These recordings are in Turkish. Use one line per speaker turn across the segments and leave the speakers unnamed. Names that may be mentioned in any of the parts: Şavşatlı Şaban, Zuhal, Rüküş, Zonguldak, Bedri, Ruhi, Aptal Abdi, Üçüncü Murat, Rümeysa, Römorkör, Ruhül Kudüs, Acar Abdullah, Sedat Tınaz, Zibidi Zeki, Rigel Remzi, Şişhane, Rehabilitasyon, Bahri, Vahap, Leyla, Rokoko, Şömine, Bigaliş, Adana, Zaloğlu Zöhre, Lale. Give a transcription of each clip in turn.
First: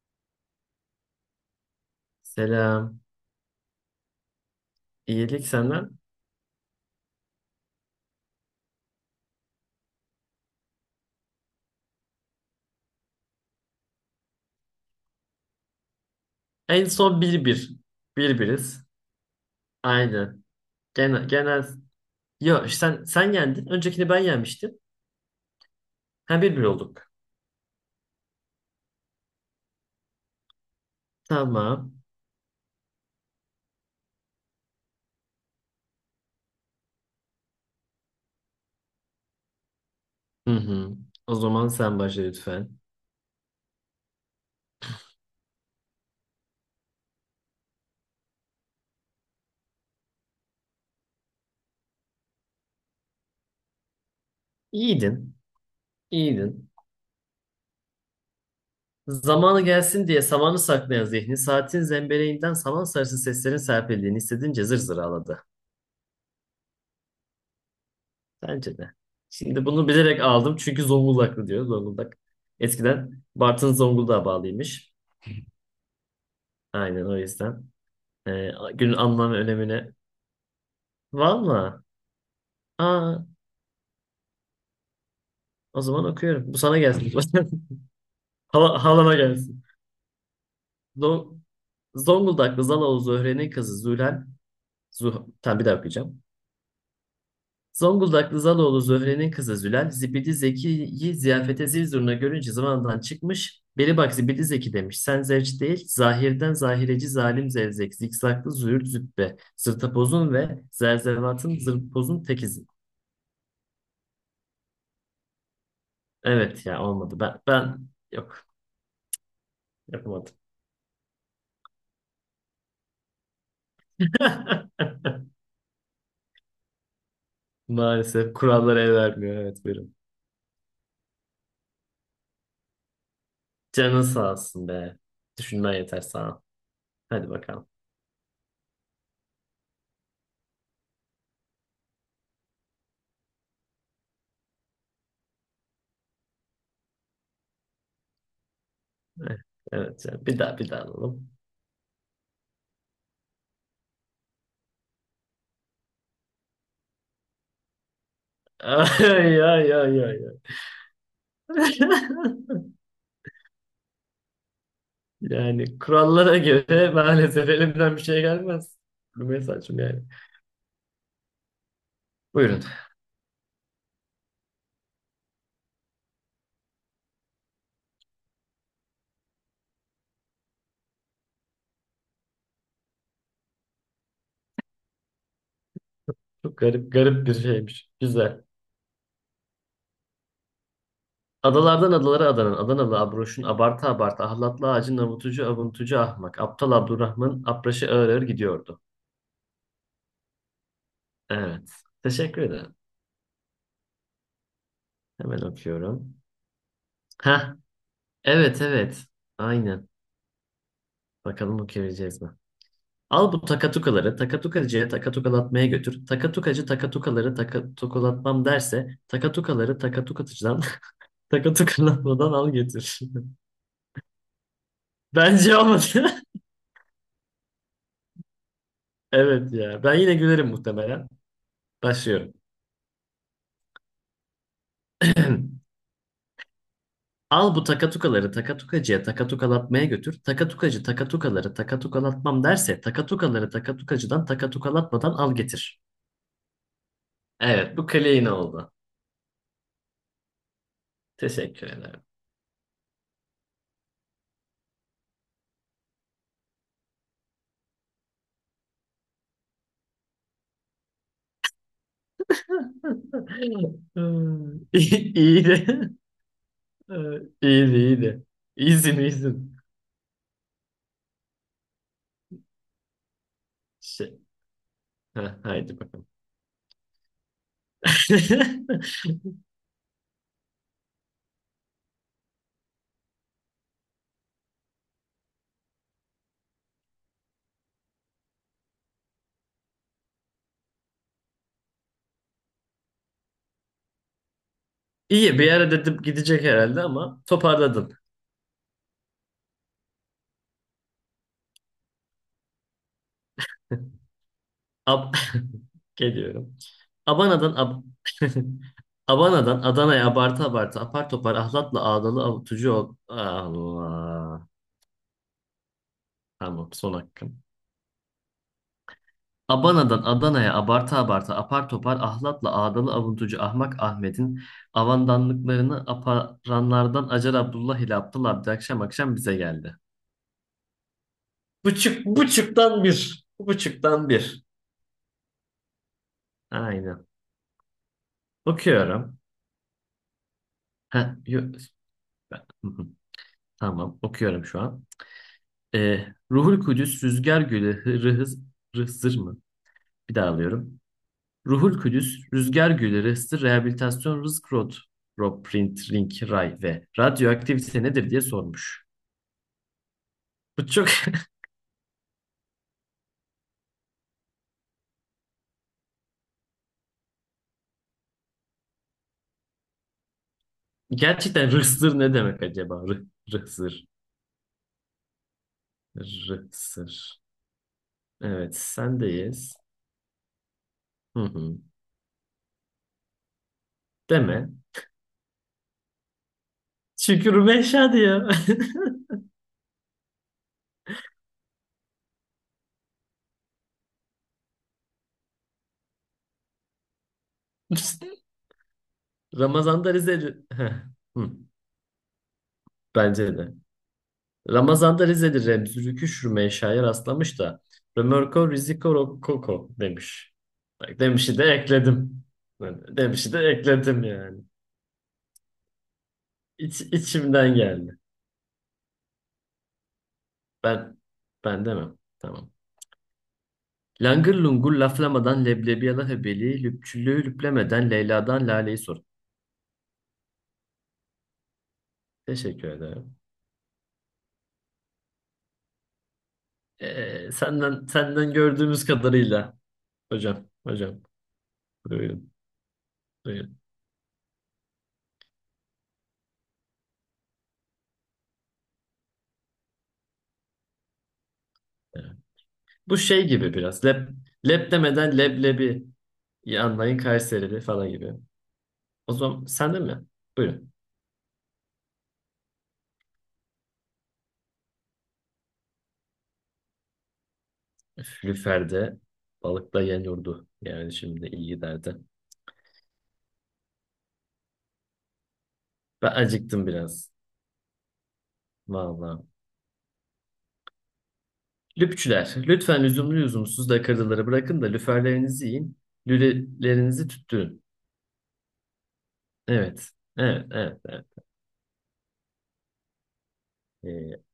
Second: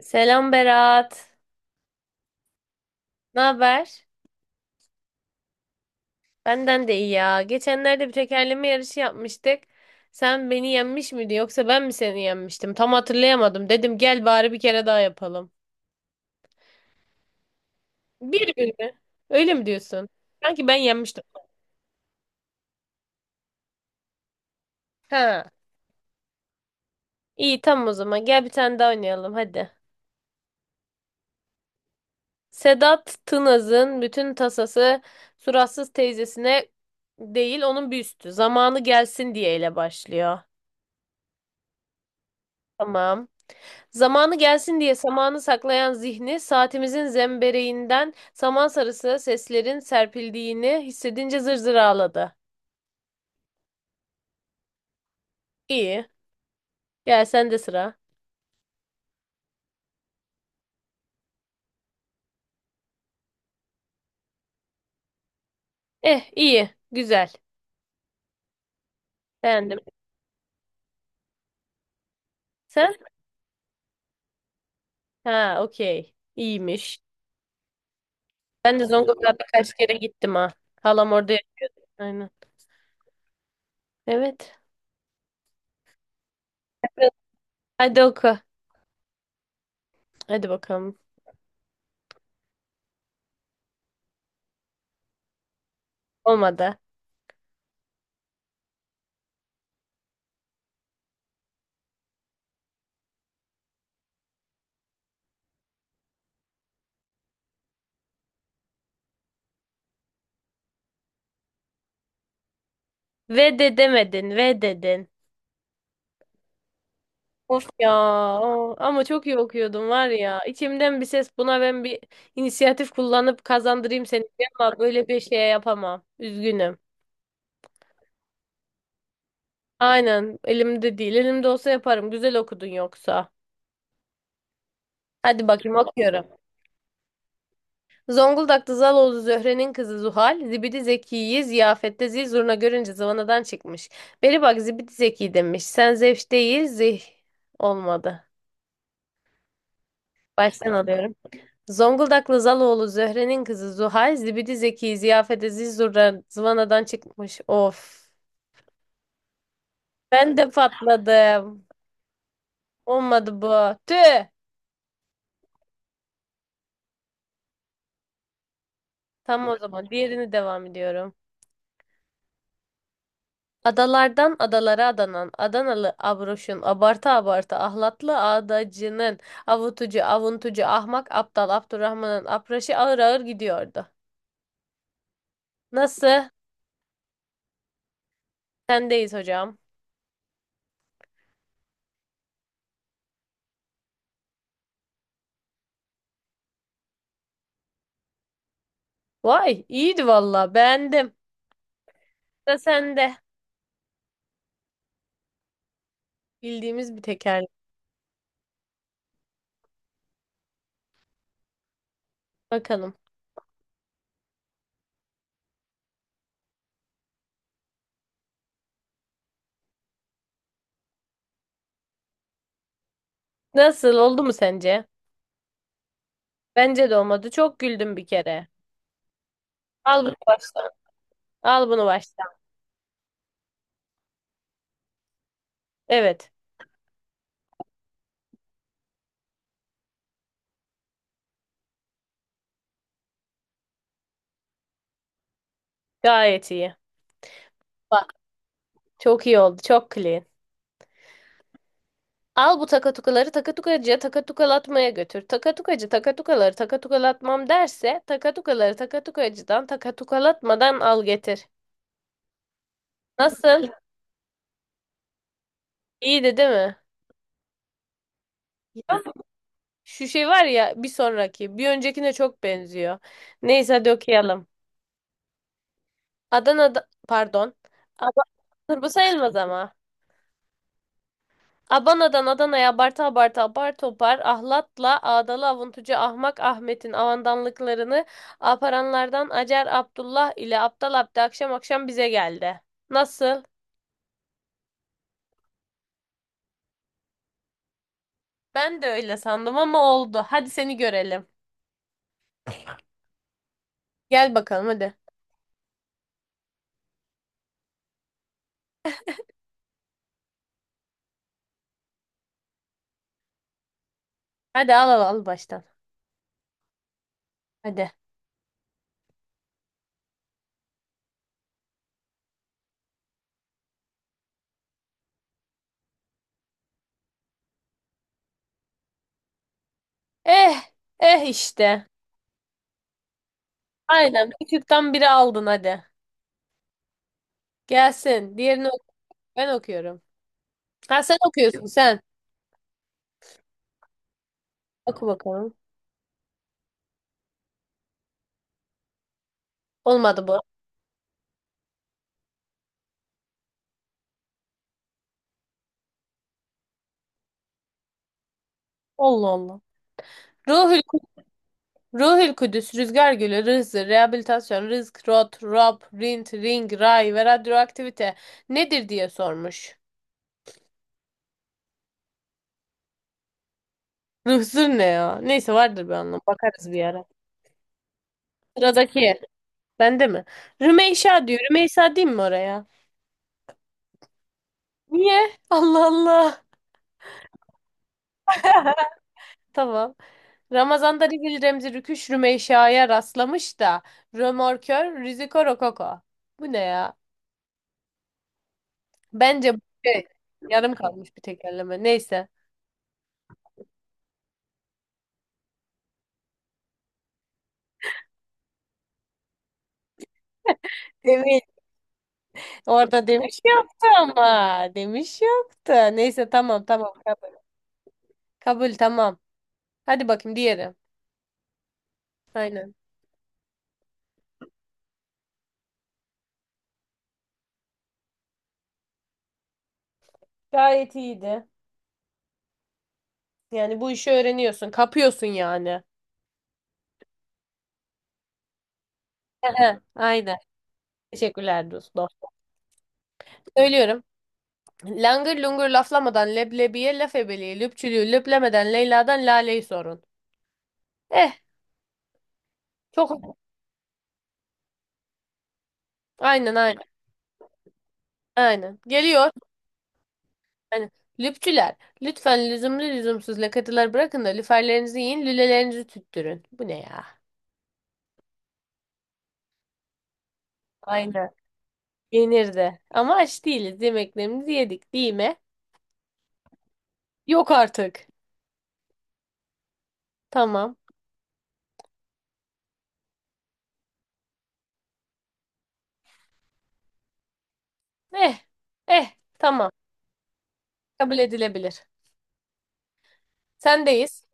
Selam Berat.
Selam.
Ne haber?
İyilik senden.
Benden de iyi ya. Geçenlerde bir tekerleme yarışı yapmıştık. Sen beni yenmiş miydin yoksa ben mi seni yenmiştim? Tam hatırlayamadım. Dedim gel bari bir kere daha yapalım.
En son bir bir bir
Bir gün
biriz.
mü? Öyle mi diyorsun?
Aynen.
Sanki ben yenmiştim.
Genel, genel. Yo sen yendin. Öncekini ben yenmiştim.
Ha.
Ha bir bir olduk.
İyi, tamam o zaman. Gel bir tane daha oynayalım hadi.
Tamam.
Sedat Tınaz'ın bütün tasası suratsız teyzesine değil, onun bir Zamanı gelsin diye ile başlıyor.
Hı hı. O zaman sen başla lütfen.
Tamam. Zamanı gelsin diye samanı saklayan zihni, saatimizin zembereğinden saman sarısı seslerin serpildiğini hissedince zır zır ağladı.
İyiydin.
İyi.
İyiydin.
Gel sen de sıra.
Zamanı gelsin diye samanı saklayan zihni saatin zembeleğinden saman sarısı seslerin serpildiğini hissedince zır zır ağladı.
Eh, iyi. Güzel.
Bence de. Şimdi
Beğendim.
bunu bilerek aldım çünkü Zonguldaklı diyor. Zonguldak.
Sen?
Eskiden Bartın Zonguldak'a bağlıymış.
Ha, okey. İyiymiş.
Aynen o yüzden.
Ben de
Günün anlam ve
Zonguldak'a kaç kere
önemine.
gittim ha. Halam yaşıyor.
Valla.
Aynen.
Aa,
Evet.
o zaman okuyorum. Bu sana gelsin.
Hadi oku.
Halama gelsin.
Hadi bakalım.
Zo- Zonguldaklı Zaloğlu Zöhre'nin kızı Zülal. Zuh tamam, bir daha okuyacağım.
Olmadı.
Zonguldaklı Zaloğlu Zöhre'nin kızı Zülal, Zibidi Zeki'yi ziyafete zil zurna görünce zamandan çıkmış. Beli bak Zibidi Zeki demiş. Sen zevç değil, zahirden zahireci zalim zevzek, zikzaklı züğürt züppe, zırtapozun ve zerzevatın zırtpozun tekizi.
Ve de demedin. Ve dedin.
Evet ya, olmadı. Ben,
Of
ben
ya,
yok,
ama çok iyi okuyordum var
yapamadım.
ya. İçimden bir ses, buna ben bir inisiyatif kullanıp kazandırayım seni diye, ama böyle bir şey yapamam. Üzgünüm.
Maalesef kurallara el vermiyor. Evet, buyurun.
Aynen, elimde değil. Elimde olsa yaparım. Güzel okudun yoksa.
Canın sağ olsun be.
Hadi
Düşünmen
bakayım
yeter
okuyorum.
sana. Hadi bakalım.
Zonguldak'ta Zaloğlu Zöhre'nin kızı Zuhal, Zibidi Zeki'yi ziyafette zil zurna görünce zıvanadan çıkmış. Beri bak Zibidi Zeki demiş. Sen zevş değil, olmadı.
Eh, evet canım. Bir daha, bir
Baştan
daha
alıyorum.
alalım.
Zonguldaklı Zaloğlu Zöhre'nin kızı Zuhal, Zibidi Zeki, Ziyafete Zizur'a zıvanadan çıkmış. Of.
Ay ay ay ay
Ben
ay.
de patladım. Olmadı bu. Tüh.
Yani kurallara göre maalesef elimden bir şey gelmez.
Tamam,
Rümeysa
o
saçım
zaman
yani.
diğerini devam ediyorum.
Buyurun.
Adalardan adalara adanan Adanalı abroşun, abartı abartı ahlatlı adacının, avutucu, avuntucu, ahmak, aptal, Abdurrahman'ın apraşı ağır ağır gidiyordu. Nasıl?
Çok garip garip bir şeymiş. Güzel.
Sendeyiz hocam.
Adalardan adalara adanan Adanalı Abroş'un abarta abarta ahlatlı ağacın avutucu avuntucu ahmak. Aptal Abdurrahman apraşı ağır ağır gidiyordu.
Vay, iyiydi valla, beğendim.
Evet. Teşekkür
Da
ederim.
sende.
Hemen okuyorum.
Bildiğimiz bir tekerlek.
Ha, evet evet. Aynen. Bakalım okuyabileceğiz mi?
Bakalım.
Al bu takatukaları takatukacıya takatukalatmaya götür. Takatukacı takatukaları takatukalatmam derse takatukaları takatukatıcıdan takatukalatmadan al götür.
Nasıl, oldu mu sence?
Bence olmadı.
Bence de olmadı. Çok güldüm bir kere.
Evet ya. Ben
Al bunu
yine gülerim
baştan.
muhtemelen.
Al bunu baştan.
Başlıyorum.
Evet.
Al bu takatukaları takatukacıya takatukalatmaya götür. Takatukacı takatukaları takatukalatmam derse takatukaları takatukacıdan takatukalatmadan al getir.
Gayet iyi.
Evet, bu
Bak,
clean oldu.
çok iyi oldu. Çok clean.
Teşekkür ederim.
Al bu takatukaları takatukacıya takatukalatmaya götür. Takatukacı takatukaları takatukalatmam derse takatukaları takatukacıdan takatukalatmadan al getir. Nasıl?
Hmm, İyi iyiydi.
İyiydi değil mi?
İyiydi, iyiydi.
Ya,
İyisin, iyisin.
şu şey var ya bir sonraki. Bir öncekine çok benziyor. Neyse hadi
Şey,
okuyalım.
ha, haydi bakalım.
Adana'da, pardon. Ad- Dur, bu sayılmaz ama. Abana'dan Adana'ya abarta abarta apar topar ahlatla ağdalı avuntucu ahmak Ahmet'in avandanlıklarını aparanlardan Acar Abdullah ile Aptal Abdi akşam akşam bize geldi. Nasıl?
İyi, bir ara dedim gidecek herhalde ama toparladın.
Ben de öyle sandım ama oldu. Hadi seni görelim. Gel bakalım hadi.
Ab Geliyorum. Abana'dan Abana'dan Adana'ya abartı abartı apar topar ahlatla ağdalı avutucu ol. Allah.
Hadi al al al baştan.
Tamam, son hakkım.
Hadi.
Abana'dan Adana'ya abarta abarta apar topar ahlatla ağdalı avuntucu ahmak Ahmet'in avandanlıklarını aparanlardan Acar Abdullah ile Abdullah Abdi akşam akşam bize geldi.
Eh, eh işte.
Buçuk, buçuktan bir. Buçuktan
Aynen,
bir.
küçükten biri aldın hadi.
Aynen.
Gelsin. Diğerini oku.
Okuyorum.
Ben okuyorum. Ha,
Ha,
sen okuyorsun sen.
tamam, okuyorum şu an.
Oku bakalım.
Ruhul Kudüs, Rüzgar Gülü, Hırhız Rızır mı? Bir daha
Olmadı bu.
alıyorum. Ruhul Kudüs, Rüzgar Gülleri, Hısır Rehabilitasyon Rızk Rod, Rob Print, Ring, Ray ve radyoaktivite nedir diye sormuş.
Allah Allah.
Bu
Ruhül
çok.
Ruhül Kudüs, Rüzgar Gölü, Rızı, Rehabilitasyon, Rızk, Rot, Rob, Rint, Ring, Ray ve Radyoaktivite nedir diye sormuş.
Gerçekten rıhsır ne demek acaba? Rıhsır,
Rızır ne ya? Neyse, vardır bir anlamı. Bakarız bir
rıhsır.
ara.
Evet,
Sıradaki.
sendeyiz.
Bende mi?
Hı
Rümeysa diyor.
hı.
Rümeysa diyeyim mi oraya?
Deme.
Niye? Allah Allah.
Şükür Meşa diyor.
Tamam. Ramazan'da Rigel Remzi Rüküş Rümeysa'ya rastlamış da Römorkör Riziko Rokoko. Bu ne ya? Bence bu
Ramazan'da
şey,
Rize'li. Heh,
yarım kalmış bir
hı.
tekerleme. Neyse.
Bence de. Ramazan'da Rize'li Remzi Şürme'ye şair rastlamış da Römorko Riziko Rokoko demiş. Bak, demişi
Evet.
de ekledim. Yani
Orada
demişi de
demiş yoktu
ekledim
ama.
yani.
Demiş yoktu. Neyse, tamam tamam, kabul.
İçimden geldi.
Kabul, tamam. Hadi bakayım diğeri.
Ben ben demem. Tamam.
Aynen.
Langır lungur laflamadan leblebiyalı hebeli, lüpçülüğü lüplemeden Leyla'dan Lale'yi sor.
Gayet iyiydi.
Teşekkür ederim.
Yani bu işi öğreniyorsun. Kapıyorsun yani.
Senden gördüğümüz kadarıyla
Ehe, aynen.
hocam hocam,
Teşekkürler dostum.
buyurun buyurun.
Söylüyorum. Langır lungur laflamadan leblebiye, laf ebeliği, lüpçülüğü lüplemeden Leyla'dan Lale'yi sorun. Eh,
Evet. Bu şey
çok
gibi biraz, lep demeden leblebi.
aynen, aynen,
Yanlayın Kayserili falan gibi.
aynen.
O
Geliyor.
zaman sen de mi? Buyurun.
Aynen. Lüpçüler, lütfen lüzumlu lüzumsuz lakatılar bırakın da lüferlerinizi yiyin, lülelerinizi tüttürün. Bu ne ya?
Lüfer'de balıkla yan yurdu. Yani şimdi
Aynen.
iyi giderdi.
Yenirdi. Ama aç değiliz. Yemeklerimizi yedik değil mi?
Ben acıktım biraz.
Yok artık.
Vallahi.
Tamam.
Lüpçüler, lütfen lüzumlu lüzumsuz dakikaları bırakın da lüferlerinizi yiyin. Lülelerinizi tüttürün.
Eh. Eh. Tamam.
Evet. Evet, evet, evet.
Kabul edilebilir.
Ee,
Sendeyiz.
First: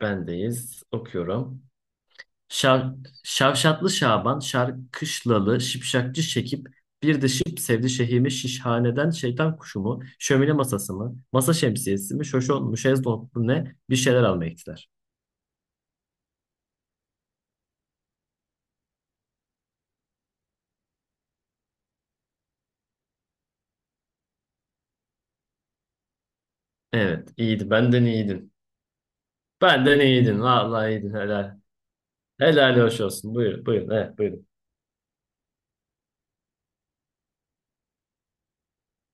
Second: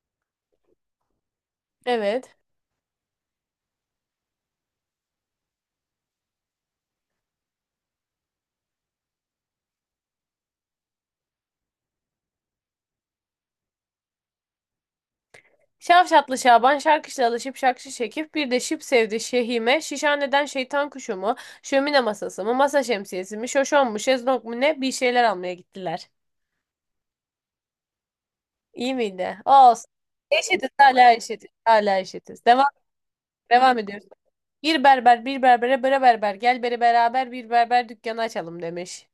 Bendeyiz. Okuyorum.
Evet.
Şav, Şavşatlı Şaban, Şarkışlalı, Şipşakçı Şekip, bir de Şıp sevdi şehimi şişhaneden şeytan kuşu mu, şömine masası mı, masa şemsiyesi mi, şoşon mu, şezlong mu ne, bir şeyler almaya gittiler.
Şavşatlı Şaban şarkışla alışıp şakşı çekip bir de şıp sevdi şehime. Şişhaneden şeytan kuşu mu? Şömine masası mı? Masa şemsiyesi mi? Şoşon mu? Şezlong mu ne? Bir şeyler almaya gittiler.
Evet, iyiydi. Benden iyiydin.
İyi miydi? Olsun.
Benden iyiydin.
Eşitiz,
Vallahi
hala
iyiydin.
eşitiz.
Helal.
Hala eşitiz. Devam,
Helal hoş olsun. Buyurun,
devam
buyurun.
ediyoruz.
Evet, buyurun.
Bir berber bir berbere bre berber gel beri beraber bir berber dükkanı açalım demiş.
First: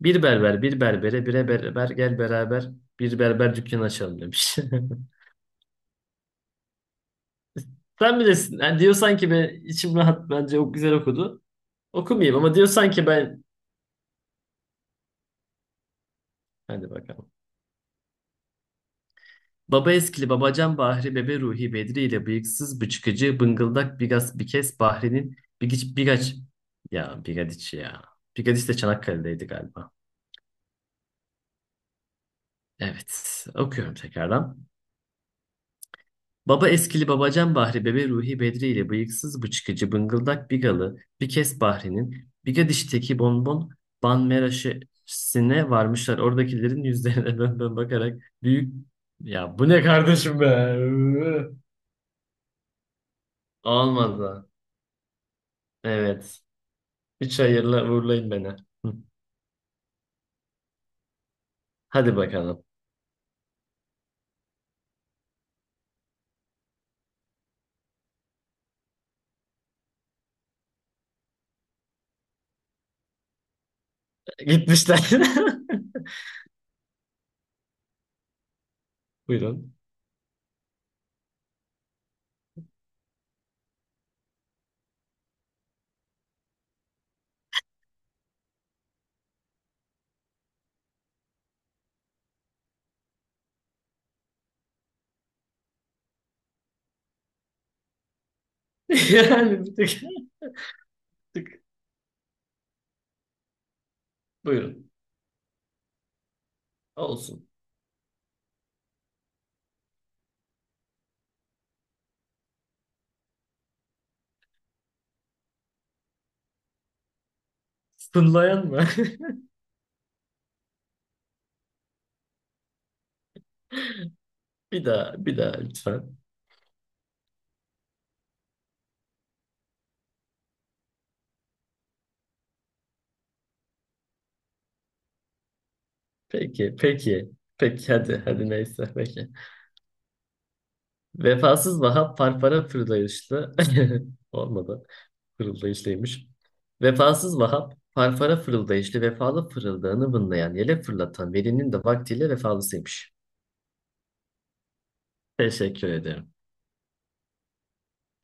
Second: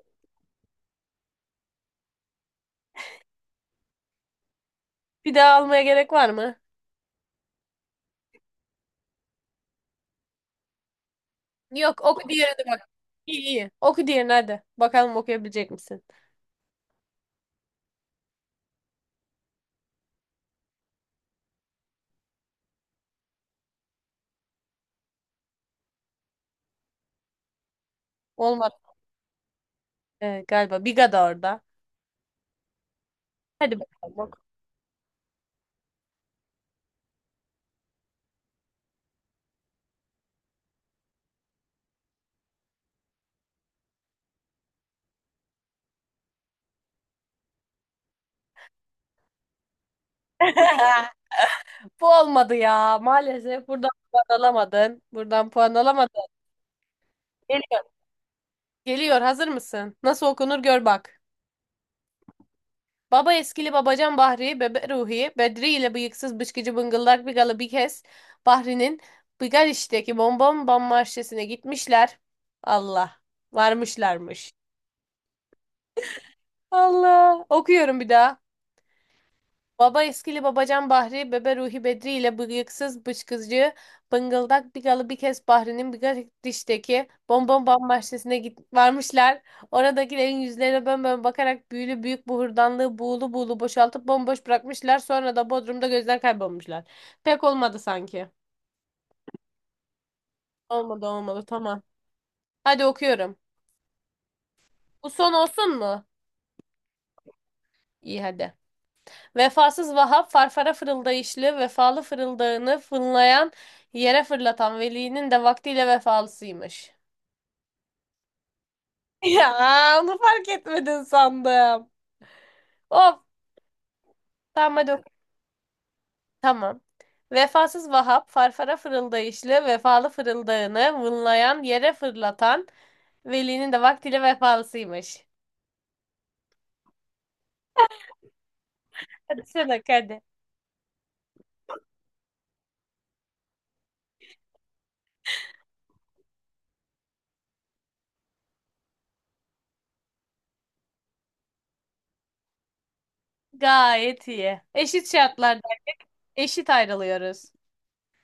Bir berber, bir berbere, bire berber, gel beraber bir berber dükkanı açalım demiş.
Bir daha almaya gerek var mı?
Sen bilirsin. Yani diyor sanki ben, içim rahat, bence o güzel okudu.
Yok, oku
Okumayayım ama
diğerini
diyor
bak.
sanki
İyi
ben.
iyi. Oku diğerini hadi. Bakalım okuyabilecek misin?
Hadi bakalım. Baba eskili babacan Bahri bebe Ruhi Bedri ile bıyıksız bıçkıcı bıngıldak bigas bikes Bahri'nin bigiç bigaç ya bigadiç ya. Bigadiç
Olmadı.
de Çanakkale'deydi galiba.
Galiba. Biga da orada.
Evet,
Hadi
okuyorum
bakalım oku.
tekrardan. Baba eskili babacan Bahri bebe Ruhi Bedri ile bıyıksız bıçkıcı bıngıldak bigalı bikes Bahri'nin bigadişteki bonbon banmeraşesine varmışlar. Oradakilerin yüzlerine dön dön bakarak büyük, ya bu ne kardeşim be?
Bu olmadı ya. Maalesef buradan puan
Olmadı.
alamadın. Buradan puan alamadın.
Evet. Üç
Geliyor.
hayırla uğurlayın beni. Hı.
Geliyor. Hazır mısın? Nasıl okunur gör bak.
Hadi bakalım.
Baba eskili babacan Bahri, bebe Ruhi, Bedri ile bıyıksız bışkıcı bıngıllak bigalı bir kez Bahri'nin Bigaliş'teki Bonbon Bam Marşesi'ne gitmişler. Allah. Varmışlarmış.
Gitmişler.
Allah. Okuyorum bir daha.
Buyurun.
Baba eskili babacan Bahri, bebe Ruhi Bedri ile bıyıksız bıçkızcı, bıngıldak Bigalı bir kez Bahri'nin bir dişteki bonbon bam bahçesine varmışlar. Oradakilerin yüzlerine bönbön bakarak büyülü büyük bu hurdanlığı buğulu buğulu boşaltıp bomboş bırakmışlar. Sonra da Bodrum'da gözler kaybolmuşlar. Pek olmadı sanki.
Yani bir tık,
Olmadı,
bir
olmadı,
tık.
tamam. Hadi okuyorum.
Buyurun.
Bu son olsun mu?
Olsun.
İyi, hadi. Vefasız Vahap farfara fırıldayışlı, vefalı fırıldağını fınlayan, yere fırlatan velinin de vaktiyle vefalısıymış.
Sınlayan mı?
Ya, onu fark etmedin sandım. Of, tamam
Bir
hadi oku.
daha, bir daha lütfen.
Tamam. Vefasız Vahap farfara fırıldayışlı, vefalı fırıldağını vınlayan, yere fırlatan, velinin de vaktiyle vefalısıymış.
Peki, peki. Peki hadi, hadi neyse. Peki.
Hadi sen hadi.
Vefasız Vahap parpara fırlayışlı. Olmadı. Fırıldayışlıymış. Vefasız Vahap parpara fırıldayışlı vefalı fırıldağını vınlayan yele fırlatan velinin de vaktiyle vefalısıymış.
Gayet iyi. Eşit şartlarda
Teşekkür ederim.
eşit ayrılıyoruz.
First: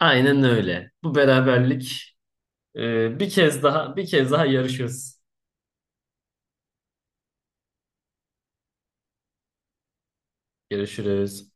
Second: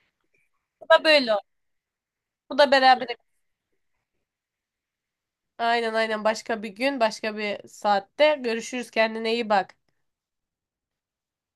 Aynen
Bu
öyle.
da
Bu
böyle oldu.
beraberlik,
Bu da beraber.
bir kez daha, bir kez daha yarışıyoruz.
Aynen, aynen, başka bir gün başka bir saatte görüşürüz, kendine iyi bak.
Görüşürüz.